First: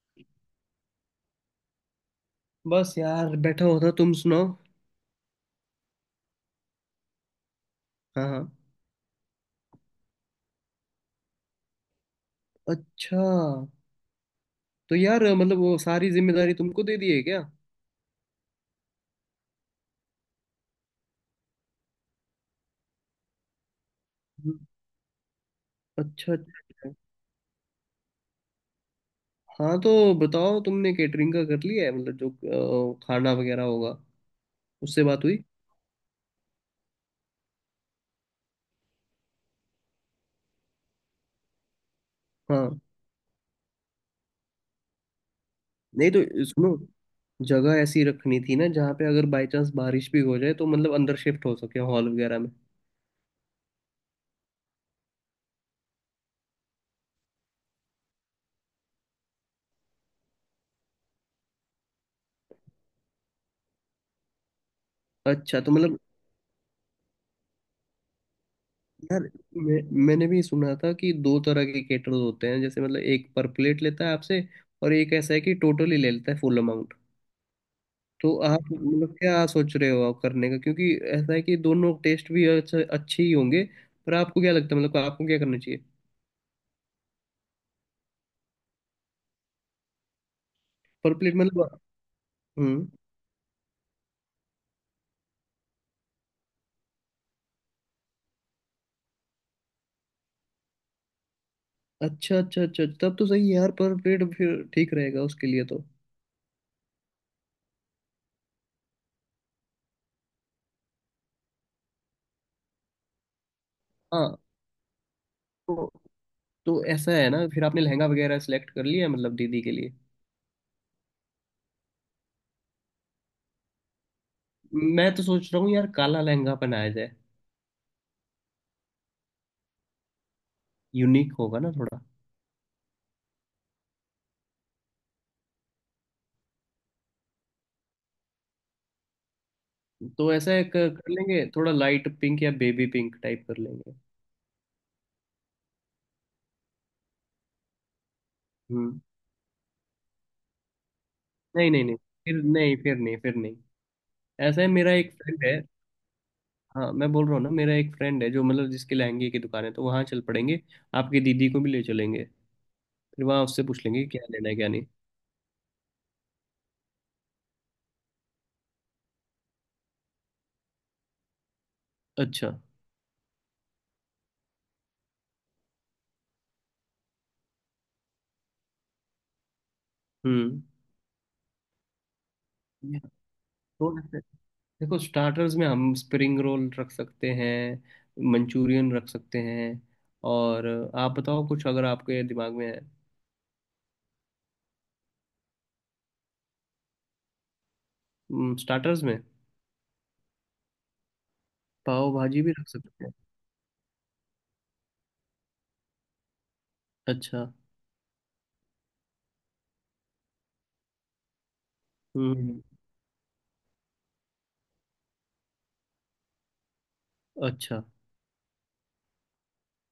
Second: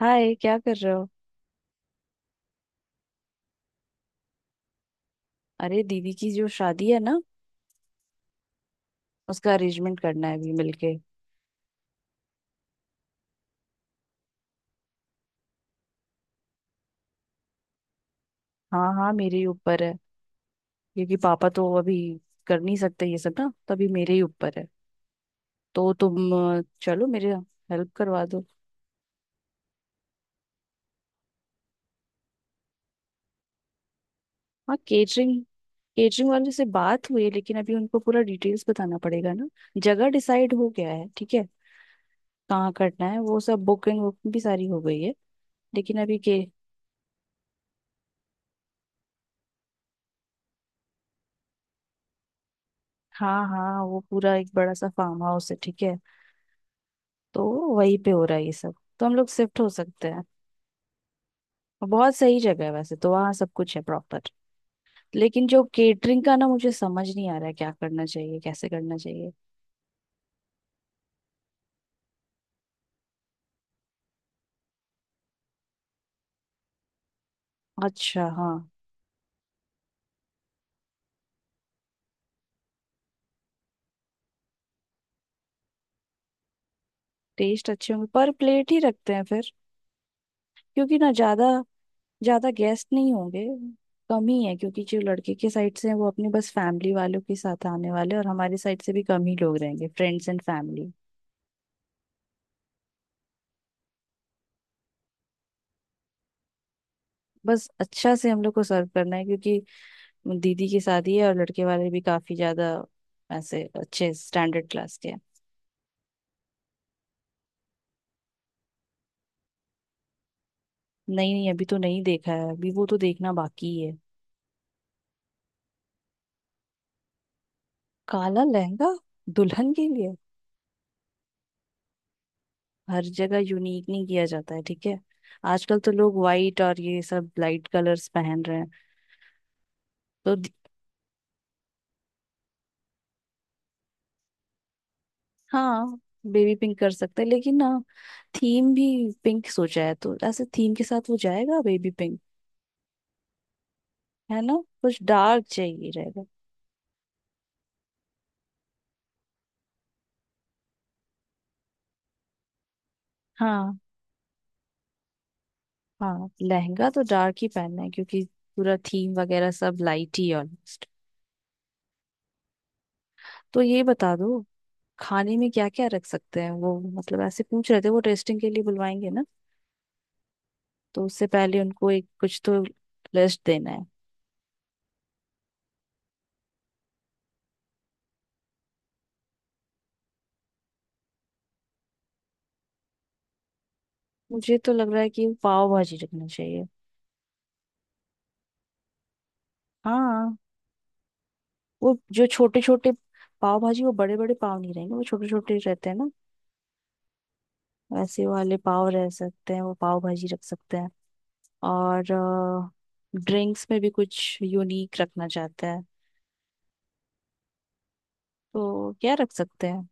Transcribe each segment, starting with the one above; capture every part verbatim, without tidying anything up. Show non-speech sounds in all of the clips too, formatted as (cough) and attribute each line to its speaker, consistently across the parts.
Speaker 1: हाय, क्या कर रहे हो।
Speaker 2: बस यार बैठा होता। तुम सुनाओ।
Speaker 1: अरे दीदी की जो शादी है ना,
Speaker 2: हाँ हाँ।
Speaker 1: उसका अरेंजमेंट करना है अभी मिलके।
Speaker 2: अच्छा। तो यार मतलब वो सारी जिम्मेदारी तुमको दे दी है क्या।
Speaker 1: हाँ हाँ, मेरे ही ऊपर है। क्योंकि पापा तो अभी कर नहीं सकते ये सब ना, तो अभी मेरे ही ऊपर है।
Speaker 2: हम्म।
Speaker 1: तो तुम
Speaker 2: अच्छा
Speaker 1: अ,
Speaker 2: अच्छा।
Speaker 1: चलो मेरे हेल्प करवा दो।
Speaker 2: हाँ तो बताओ, तुमने केटरिंग का कर लिया है मतलब जो अ, खाना वगैरह होगा?
Speaker 1: हाँ,
Speaker 2: उससे बात हुई?
Speaker 1: केटरिंग। केटरिंग वाले से बात हुई है, लेकिन अभी उनको पूरा डिटेल्स बताना पड़ेगा ना। जगह डिसाइड हो गया है, ठीक है। कहाँ
Speaker 2: हाँ।
Speaker 1: करना है वो सब, बुकिंग वुकिंग भी सारी हो गई है। लेकिन
Speaker 2: नहीं
Speaker 1: अभी
Speaker 2: तो
Speaker 1: के।
Speaker 2: सुनो, जगह ऐसी रखनी थी ना जहाँ पे अगर बाई चांस बारिश भी हो जाए तो मतलब अंदर शिफ्ट हो सके हॉल वगैरह में।
Speaker 1: हाँ हाँ, वो पूरा एक बड़ा सा फार्म हाउस है, ठीक है। तो वहीं पे हो रहा है ये सब। तो हम लोग शिफ्ट हो सकते हैं। और बहुत सही जगह है, वैसे तो वहाँ सब कुछ है प्रॉपर। लेकिन
Speaker 2: अच्छा
Speaker 1: जो
Speaker 2: तो मतलब
Speaker 1: केटरिंग का ना, मुझे समझ नहीं आ रहा है क्या करना चाहिए, कैसे करना
Speaker 2: यार,
Speaker 1: चाहिए।
Speaker 2: मैं मैंने भी सुना था कि दो तरह के केटर्स होते हैं। जैसे मतलब एक पर प्लेट लेता है आपसे, और एक ऐसा है कि टोटली ले लेता है फुल अमाउंट।
Speaker 1: अच्छा
Speaker 2: तो
Speaker 1: हाँ।
Speaker 2: आप मतलब क्या सोच रहे हो आप करने का? क्योंकि ऐसा है कि दोनों टेस्ट भी अच्छा अच्छे ही होंगे। पर आपको क्या लगता है मतलब आपको क्या करना चाहिए?
Speaker 1: टेस्ट अच्छे होंगे, पर प्लेट ही रखते हैं फिर। क्योंकि ना
Speaker 2: पर प्लेट
Speaker 1: ज्यादा
Speaker 2: मतलब?
Speaker 1: ज्यादा गेस्ट
Speaker 2: हम्म।
Speaker 1: नहीं होंगे। कम ही है, क्योंकि जो लड़के के साइड से हैं वो अपने बस फैमिली वालों के साथ आने वाले हैं, और हमारे साइड से भी कम ही लोग रहेंगे, फ्रेंड्स एंड फैमिली।
Speaker 2: अच्छा अच्छा अच्छा अच्छा, तब तो सही है यार। पर प्लेट फिर ठीक रहेगा उसके लिए तो।
Speaker 1: बस अच्छा से हम लोग को सर्व करना है, क्योंकि दीदी की शादी है और लड़के वाले भी काफी ज्यादा ऐसे अच्छे
Speaker 2: हाँ
Speaker 1: स्टैंडर्ड क्लास के हैं।
Speaker 2: तो तो ऐसा है ना, फिर आपने लहंगा वगैरह सेलेक्ट कर लिया मतलब दीदी के लिए?
Speaker 1: नहीं नहीं, अभी तो नहीं देखा है, अभी वो तो देखना बाकी है।
Speaker 2: मैं तो सोच रहा हूँ यार काला लहंगा पहनाया जाए।
Speaker 1: काला लहंगा? दुल्हन के लिए?
Speaker 2: यूनिक होगा ना थोड़ा।
Speaker 1: हर जगह यूनिक नहीं किया जाता है, ठीक है। आजकल तो लोग वाइट और ये सब लाइट कलर्स पहन रहे हैं।
Speaker 2: तो
Speaker 1: तो दी-
Speaker 2: ऐसा एक कर लेंगे, थोड़ा लाइट पिंक या बेबी पिंक टाइप कर लेंगे।
Speaker 1: हाँ, बेबी पिंक कर सकते हैं लेकिन ना, थीम भी
Speaker 2: हम्म।
Speaker 1: पिंक सोचा है, तो ऐसे थीम के साथ वो जाएगा
Speaker 2: नहीं नहीं
Speaker 1: बेबी
Speaker 2: नहीं।
Speaker 1: पिंक।
Speaker 2: फिर नहीं फिर नहीं फिर नहीं।
Speaker 1: है ना।
Speaker 2: ऐसा है मेरा
Speaker 1: कुछ
Speaker 2: एक फ्रेंड
Speaker 1: डार्क
Speaker 2: है।
Speaker 1: चाहिए रहेगा।
Speaker 2: हाँ मैं बोल रहा हूँ ना, मेरा एक फ्रेंड है जो मतलब जिसके लहंगे की दुकान है, तो वहाँ चल पड़ेंगे। आपकी दीदी को भी ले चलेंगे। फिर वहाँ उससे
Speaker 1: हाँ
Speaker 2: पूछ लेंगे कि क्या लेना है क्या नहीं।
Speaker 1: हाँ, लहंगा तो डार्क ही पहनना है, क्योंकि पूरा थीम वगैरह सब लाइट ही ऑलमोस्ट।
Speaker 2: अच्छा।
Speaker 1: तो ये बता दो, खाने में क्या क्या रख सकते हैं। वो मतलब ऐसे पूछ रहे थे वो, टेस्टिंग के लिए बुलवाएंगे ना,
Speaker 2: हम्म।
Speaker 1: तो उससे पहले उनको एक कुछ तो लिस्ट देना है।
Speaker 2: तो ऐसे- देखो, स्टार्टर्स में हम स्प्रिंग रोल रख सकते हैं, मंचूरियन रख सकते हैं। और आप बताओ कुछ अगर आपके दिमाग में है।
Speaker 1: मुझे तो लग रहा है कि पाव भाजी रखना चाहिए।
Speaker 2: स्टार्टर्स में?
Speaker 1: हाँ, वो
Speaker 2: पाव
Speaker 1: जो
Speaker 2: भाजी भी
Speaker 1: छोटे
Speaker 2: रख
Speaker 1: छोटे
Speaker 2: सकते हैं।
Speaker 1: पाव भाजी। वो बड़े बड़े पाव नहीं रहेंगे, वो छोटे छोटे रहते हैं ना,
Speaker 2: अच्छा।
Speaker 1: वैसे वाले पाव रह सकते हैं, वो पाव भाजी रख सकते हैं। और
Speaker 2: हम्म।
Speaker 1: ड्रिंक्स में भी कुछ यूनिक रखना चाहते हैं,
Speaker 2: अच्छा।
Speaker 1: तो क्या रख सकते हैं।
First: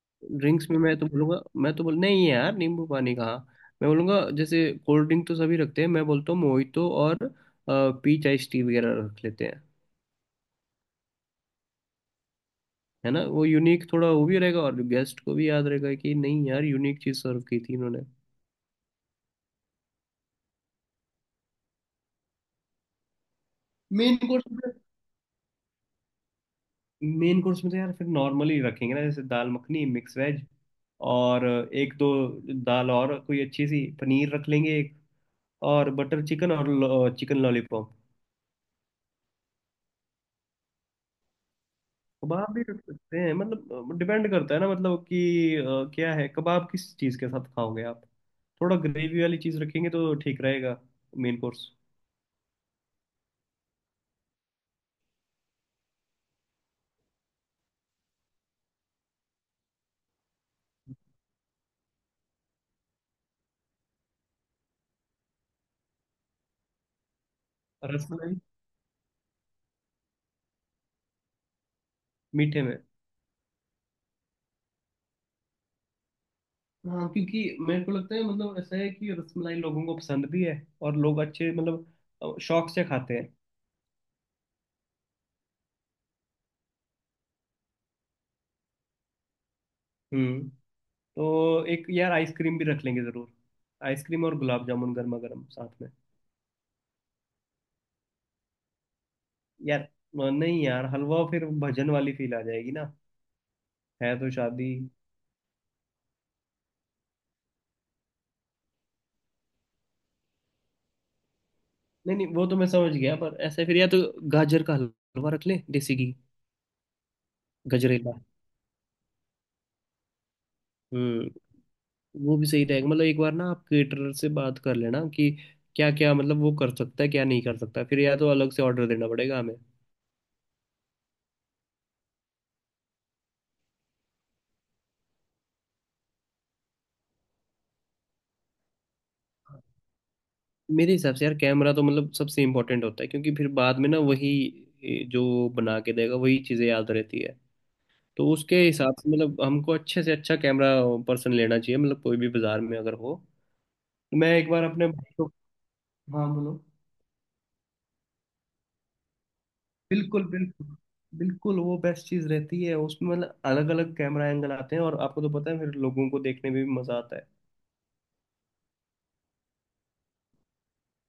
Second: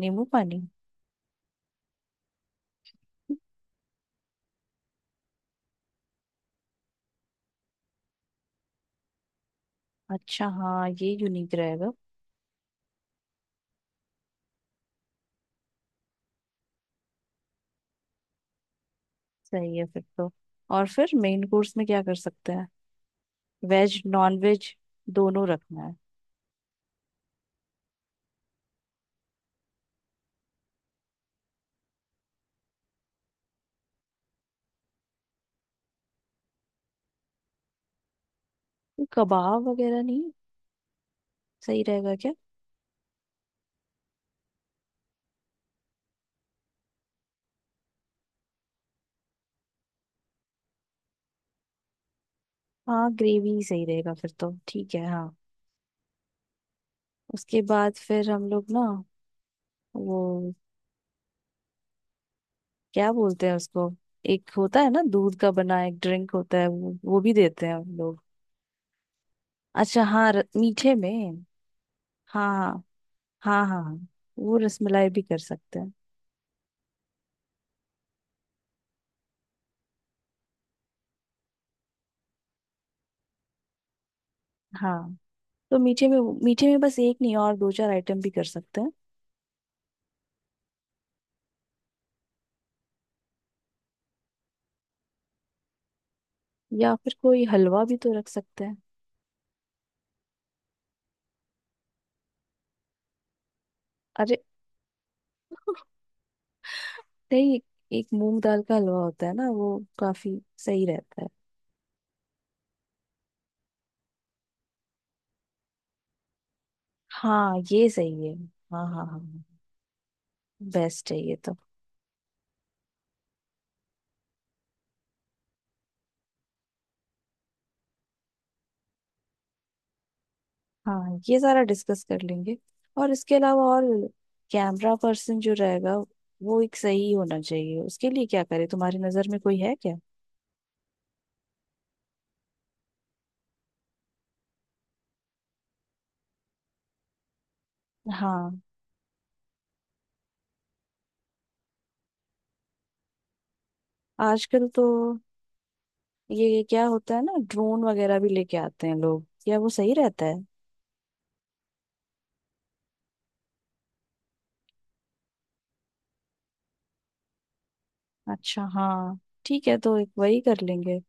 Speaker 1: नींबू पानी?
Speaker 2: ड्रिंक्स में मैं तो बोलूँगा मैं तो बोल नहीं यार नींबू पानी कहाँ। मैं बोलूँगा जैसे, कोल्ड ड्रिंक तो सभी रखते हैं, मैं बोलता हूँ मोहितो और पीच आइस टी वगैरह रख लेते हैं।
Speaker 1: अच्छा हाँ, ये यूनिक रहेगा।
Speaker 2: है ना, वो यूनिक थोड़ा वो भी रहेगा, और गेस्ट को भी याद रहेगा कि नहीं यार यूनिक चीज़ सर्व की थी इन्होंने।
Speaker 1: सही है फिर तो। और फिर मेन कोर्स में क्या कर सकते हैं? वेज
Speaker 2: मेन
Speaker 1: नॉन
Speaker 2: कोर्स में?
Speaker 1: वेज दोनों रखना है।
Speaker 2: मेन कोर्स में तो यार फिर नॉर्मली रखेंगे ना, जैसे दाल मखनी, मिक्स वेज, और एक दो दाल, और कोई अच्छी सी पनीर रख लेंगे, और बटर चिकन और चिकन लॉलीपॉप।
Speaker 1: तो कबाब वगैरह नहीं सही रहेगा क्या?
Speaker 2: कबाब भी रख सकते हैं, मतलब डिपेंड करता है ना, मतलब कि अ, क्या है, कबाब किस चीज़ के साथ खाओगे आप। थोड़ा ग्रेवी वाली चीज़ रखेंगे तो ठीक रहेगा मेन कोर्स।
Speaker 1: हाँ, ग्रेवी ही सही रहेगा फिर तो, ठीक है हाँ। उसके बाद फिर हम लोग ना, वो क्या बोलते हैं उसको, एक होता है ना दूध का बना एक ड्रिंक होता है, वो वो भी देते हैं हम लोग।
Speaker 2: रसमलाई।
Speaker 1: अच्छा हाँ, र- मीठे में। हाँ
Speaker 2: मीठे में।
Speaker 1: हाँ। हाँ हाँ, वो रसमलाई भी कर सकते हैं।
Speaker 2: हाँ, क्योंकि मेरे को लगता है मतलब ऐसा है कि रसमलाई लोगों को पसंद भी है, और लोग अच्छे मतलब अ, शौक से खाते हैं।
Speaker 1: हाँ, तो मीठे में, मीठे में बस एक नहीं और दो चार आइटम भी कर सकते हैं।
Speaker 2: हम्म। तो एक यार आइसक्रीम भी रख लेंगे ज़रूर। आइसक्रीम और गुलाब जामुन गर्मा गर्म साथ में।
Speaker 1: या फिर कोई हलवा भी तो रख सकते हैं।
Speaker 2: यार अ, नहीं यार, हलवा फिर भजन वाली फील आ जाएगी ना। है तो
Speaker 1: अरे
Speaker 2: शादी।
Speaker 1: नहीं, एक मूंग दाल का हलवा होता है ना, वो काफी सही रहता है।
Speaker 2: नहीं नहीं, वो तो मैं समझ गया, पर ऐसे फिर या तो गाजर का हलवा रख ले देसी घी।
Speaker 1: हाँ ये
Speaker 2: गजरेला।
Speaker 1: सही है। हाँ हाँ हाँ, बेस्ट है ये
Speaker 2: हम्म।
Speaker 1: तो।
Speaker 2: वो भी सही रहेगा। मतलब एक बार ना आप केटरर से बात कर लेना कि क्या क्या मतलब वो कर सकता है क्या नहीं कर सकता, फिर या तो अलग से ऑर्डर देना पड़ेगा हमें।
Speaker 1: हाँ, ये सारा डिस्कस कर लेंगे। और इसके अलावा, और कैमरा पर्सन जो रहेगा वो एक सही होना चाहिए, उसके लिए क्या करें, तुम्हारी नजर में कोई है क्या?
Speaker 2: मेरे हिसाब से यार कैमरा तो मतलब सबसे इम्पोर्टेंट होता है, क्योंकि फिर बाद में ना वही ए, जो बना के देगा वही चीज़ें याद रहती है। तो उसके
Speaker 1: हाँ।
Speaker 2: हिसाब से मतलब हमको अच्छे से अच्छा कैमरा पर्सन लेना चाहिए, मतलब कोई भी बाजार में अगर हो। मैं एक बार
Speaker 1: आजकल तो
Speaker 2: अपने भाई को। हाँ बोलो।
Speaker 1: ये क्या होता है ना, ड्रोन वगैरह भी लेके आते हैं लोग, क्या वो सही रहता
Speaker 2: बिल्कुल
Speaker 1: है?
Speaker 2: बिल्कुल। बिल्कुल वो बेस्ट चीज रहती है उसमें, मतलब अलग अलग कैमरा एंगल आते हैं, और आपको तो पता है फिर लोगों को देखने में भी मजा आता है।
Speaker 1: अच्छा हाँ, ठीक है, तो एक वही कर लेंगे।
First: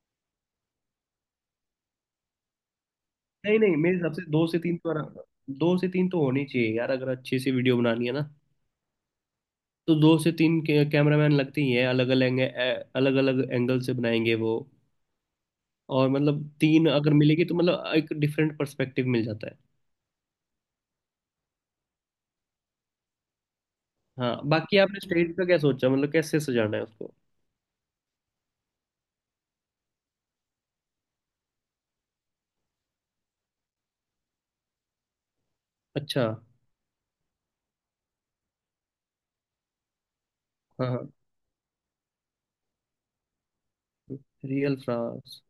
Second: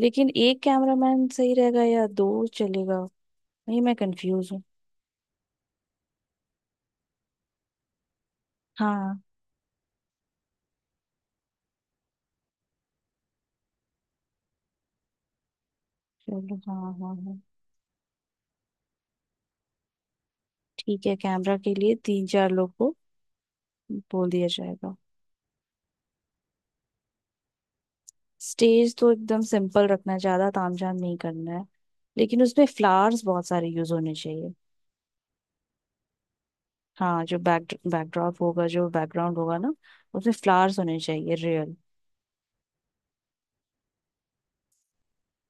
Speaker 1: लेकिन एक कैमरामैन सही रहेगा या दो चलेगा?
Speaker 2: नहीं नहीं,
Speaker 1: नहीं,
Speaker 2: मेरे
Speaker 1: मैं
Speaker 2: हिसाब से दो
Speaker 1: कंफ्यूज
Speaker 2: से
Speaker 1: हूँ।
Speaker 2: तीन तो आराम। दो से तीन तो होनी चाहिए यार, अगर अच्छी सी वीडियो बनानी है ना।
Speaker 1: हाँ।
Speaker 2: तो दो से तीन के कैमरामैन लगते ही हैं अलग अलग। अलग अलग एंगल से बनाएंगे वो। और मतलब
Speaker 1: चलो हाँ
Speaker 2: तीन अगर
Speaker 1: हाँ हाँ,
Speaker 2: मिलेगी तो मतलब एक डिफरेंट पर्सपेक्टिव मिल जाता है।
Speaker 1: ठीक है, कैमरा के लिए तीन चार लोग को बोल
Speaker 2: हाँ,
Speaker 1: दिया
Speaker 2: बाकी
Speaker 1: जाएगा।
Speaker 2: आपने स्टेज का क्या सोचा मतलब कैसे सजाना है उसको?
Speaker 1: स्टेज तो एकदम सिंपल रखना है, ज्यादा तामझाम नहीं करना है, लेकिन उसमें फ्लावर्स बहुत सारे यूज होने चाहिए।
Speaker 2: अच्छा।
Speaker 1: हाँ, जो बैक बैकड्रॉप होगा, जो बैकग्राउंड होगा ना, उसमें फ्लावर्स
Speaker 2: हाँ
Speaker 1: होने
Speaker 2: हाँ।
Speaker 1: चाहिए, रियल।
Speaker 2: Real France.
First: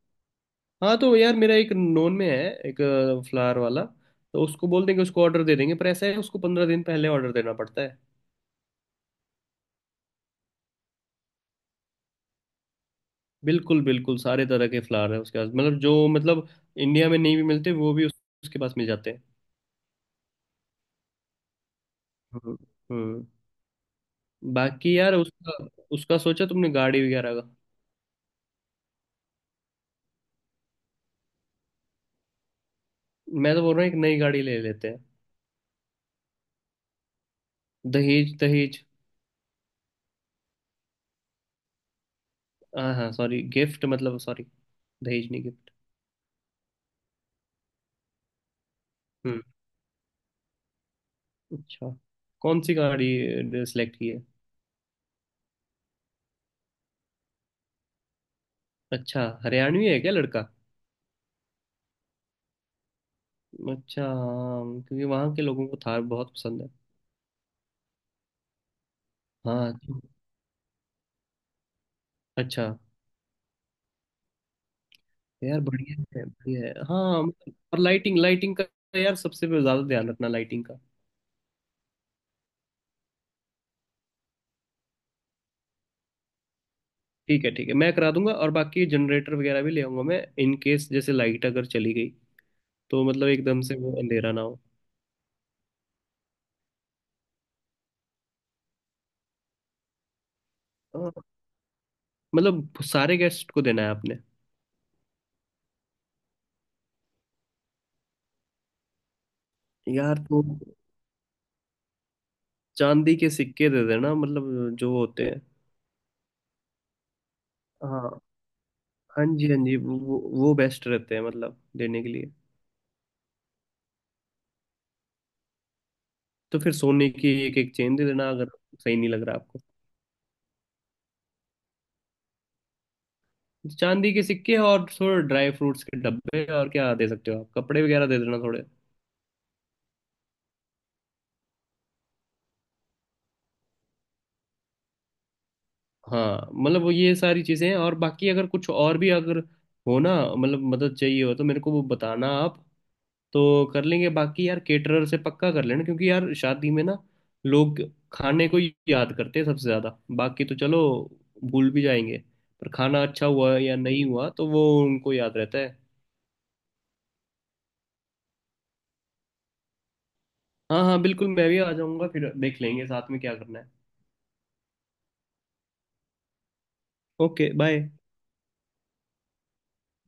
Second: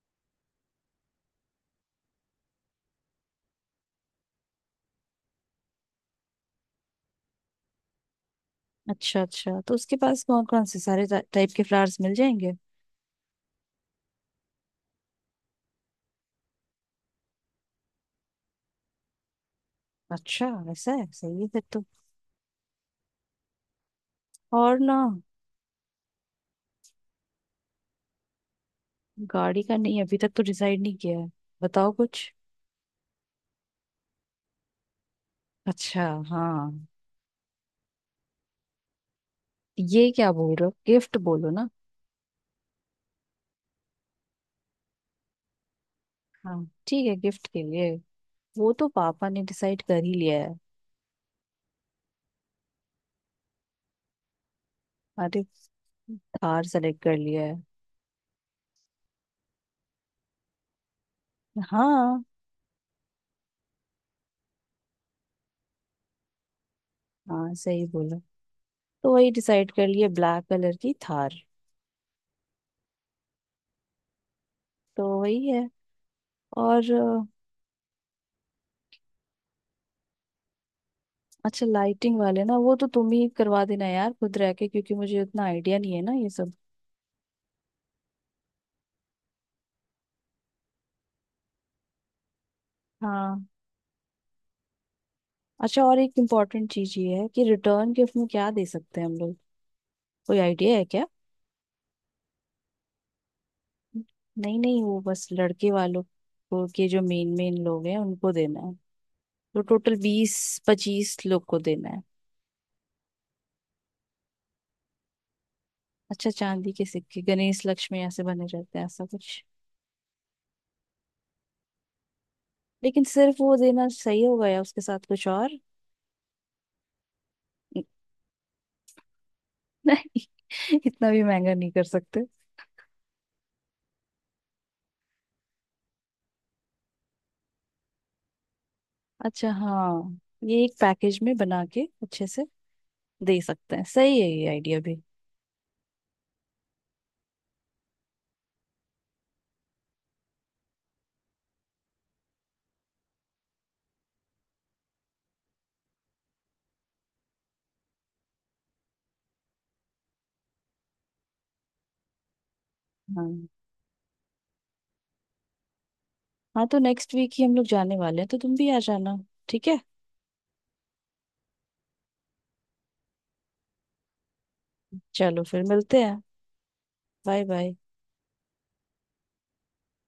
Speaker 2: हाँ तो यार मेरा एक नोन में है, एक फ्लावर वाला। तो उसको बोल देंगे, उसको ऑर्डर दे देंगे, पर ऐसा है उसको पंद्रह दिन पहले ऑर्डर देना पड़ता है।
Speaker 1: अच्छा अच्छा, तो उसके पास कौन कौन से सारे टाइप के फ्लावर्स मिल जाएंगे?
Speaker 2: बिल्कुल बिल्कुल, सारे तरह के फ्लावर है उसके पास, मतलब जो मतलब इंडिया में नहीं भी मिलते वो भी उस, उसके पास मिल जाते हैं।
Speaker 1: अच्छा, वैसा है, सही है फिर तो।
Speaker 2: हम्म। हम्म।
Speaker 1: और ना,
Speaker 2: बाकी यार उसका, उसका सोचा तुमने गाड़ी वगैरह का?
Speaker 1: गाड़ी का नहीं अभी तक तो डिसाइड नहीं किया है, बताओ कुछ।
Speaker 2: मैं तो बोल रहा हूँ एक नई गाड़ी ले लेते हैं।
Speaker 1: अच्छा हाँ।
Speaker 2: दहेज दहेज।
Speaker 1: ये क्या बोल रहे हो, गिफ्ट बोलो ना।
Speaker 2: हाँ हाँ सॉरी, गिफ्ट मतलब, सॉरी दहेज नहीं, गिफ्ट।
Speaker 1: हाँ ठीक है, गिफ्ट के लिए वो तो पापा
Speaker 2: हम्म।
Speaker 1: ने डिसाइड कर ही लिया है।
Speaker 2: अच्छा, कौन सी गाड़ी सिलेक्ट की है?
Speaker 1: अरे, कार सेलेक्ट कर लिया है।
Speaker 2: अच्छा, हरियाणवी है क्या लड़का?
Speaker 1: हाँ।
Speaker 2: अच्छा हाँ, क्योंकि वहाँ के लोगों को थार बहुत पसंद है।
Speaker 1: हाँ सही बोला, तो वही डिसाइड
Speaker 2: हाँ।
Speaker 1: कर लिए, ब्लैक कलर की थार।
Speaker 2: अच्छा।
Speaker 1: तो वही
Speaker 2: यार
Speaker 1: है।
Speaker 2: बढ़िया है बढ़िया है।
Speaker 1: और।
Speaker 2: हाँ मतलब- और लाइटिंग, लाइटिंग का यार सबसे ज़्यादा ध्यान रखना, लाइटिंग का।
Speaker 1: अच्छा, लाइटिंग वाले ना वो तो तुम ही करवा देना यार, खुद रह के, क्योंकि मुझे उतना आइडिया नहीं है ना ये सब।
Speaker 2: ठीक है ठीक है, मैं करा दूंगा। और बाकी जनरेटर वगैरह भी ले आऊंगा मैं इन केस जैसे लाइट अगर चली गई, तो मतलब
Speaker 1: हाँ।
Speaker 2: एकदम से वो अंधेरा ना हो।
Speaker 1: अच्छा, और एक इम्पोर्टेंट चीज ये है कि रिटर्न गिफ्ट में क्या दे सकते हैं हम लोग, कोई आइडिया है क्या?
Speaker 2: हाँ, मतलब सारे गेस्ट को देना है आपने?
Speaker 1: नहीं नहीं, वो बस लड़के वालों को के जो मेन मेन लोग हैं उनको देना है। तो टोटल
Speaker 2: यार
Speaker 1: बीस
Speaker 2: तो
Speaker 1: पच्चीस लोग को देना है।
Speaker 2: चांदी के सिक्के दे देना, मतलब जो होते हैं।
Speaker 1: अच्छा, चांदी के सिक्के गणेश लक्ष्मी
Speaker 2: हाँ।
Speaker 1: ऐसे बने रहते हैं, ऐसा
Speaker 2: हाँ
Speaker 1: कुछ?
Speaker 2: जी हाँ जी, वो वो बेस्ट रहते हैं मतलब देने के लिए।
Speaker 1: लेकिन सिर्फ वो देना सही होगा या उसके साथ कुछ और?
Speaker 2: तो फिर सोने की एक एक चेन
Speaker 1: (laughs)
Speaker 2: दे देना अगर। सही नहीं लग रहा आपको?
Speaker 1: नहीं, इतना भी महंगा नहीं कर सकते।
Speaker 2: तो चांदी के सिक्के और थोड़े ड्राई फ्रूट्स के डब्बे। और क्या दे सकते हो आप, कपड़े वगैरह दे देना थोड़े।
Speaker 1: अच्छा हाँ, ये एक पैकेज में बना के अच्छे से दे सकते हैं। सही है ये आइडिया भी।
Speaker 2: हाँ मतलब वो ये सारी चीजें हैं, और बाकी अगर कुछ और भी अगर हो ना मतलब मदद चाहिए हो तो मेरे को वो बताना आप, तो कर लेंगे। बाकी यार केटरर से पक्का कर लेना, क्योंकि यार शादी में ना लोग खाने को ही याद करते हैं सबसे ज्यादा। बाकी तो चलो भूल भी जाएंगे, पर खाना अच्छा
Speaker 1: हाँ।
Speaker 2: हुआ या नहीं हुआ तो वो उनको याद रहता है।
Speaker 1: हाँ, तो नेक्स्ट वीक ही हम लोग जाने वाले हैं, तो तुम भी आ जाना, ठीक है।
Speaker 2: हाँ हाँ बिल्कुल, मैं भी आ जाऊंगा, फिर देख लेंगे साथ में क्या करना है।
Speaker 1: चलो फिर मिलते हैं। Bye
Speaker 2: okay
Speaker 1: bye.
Speaker 2: बाय।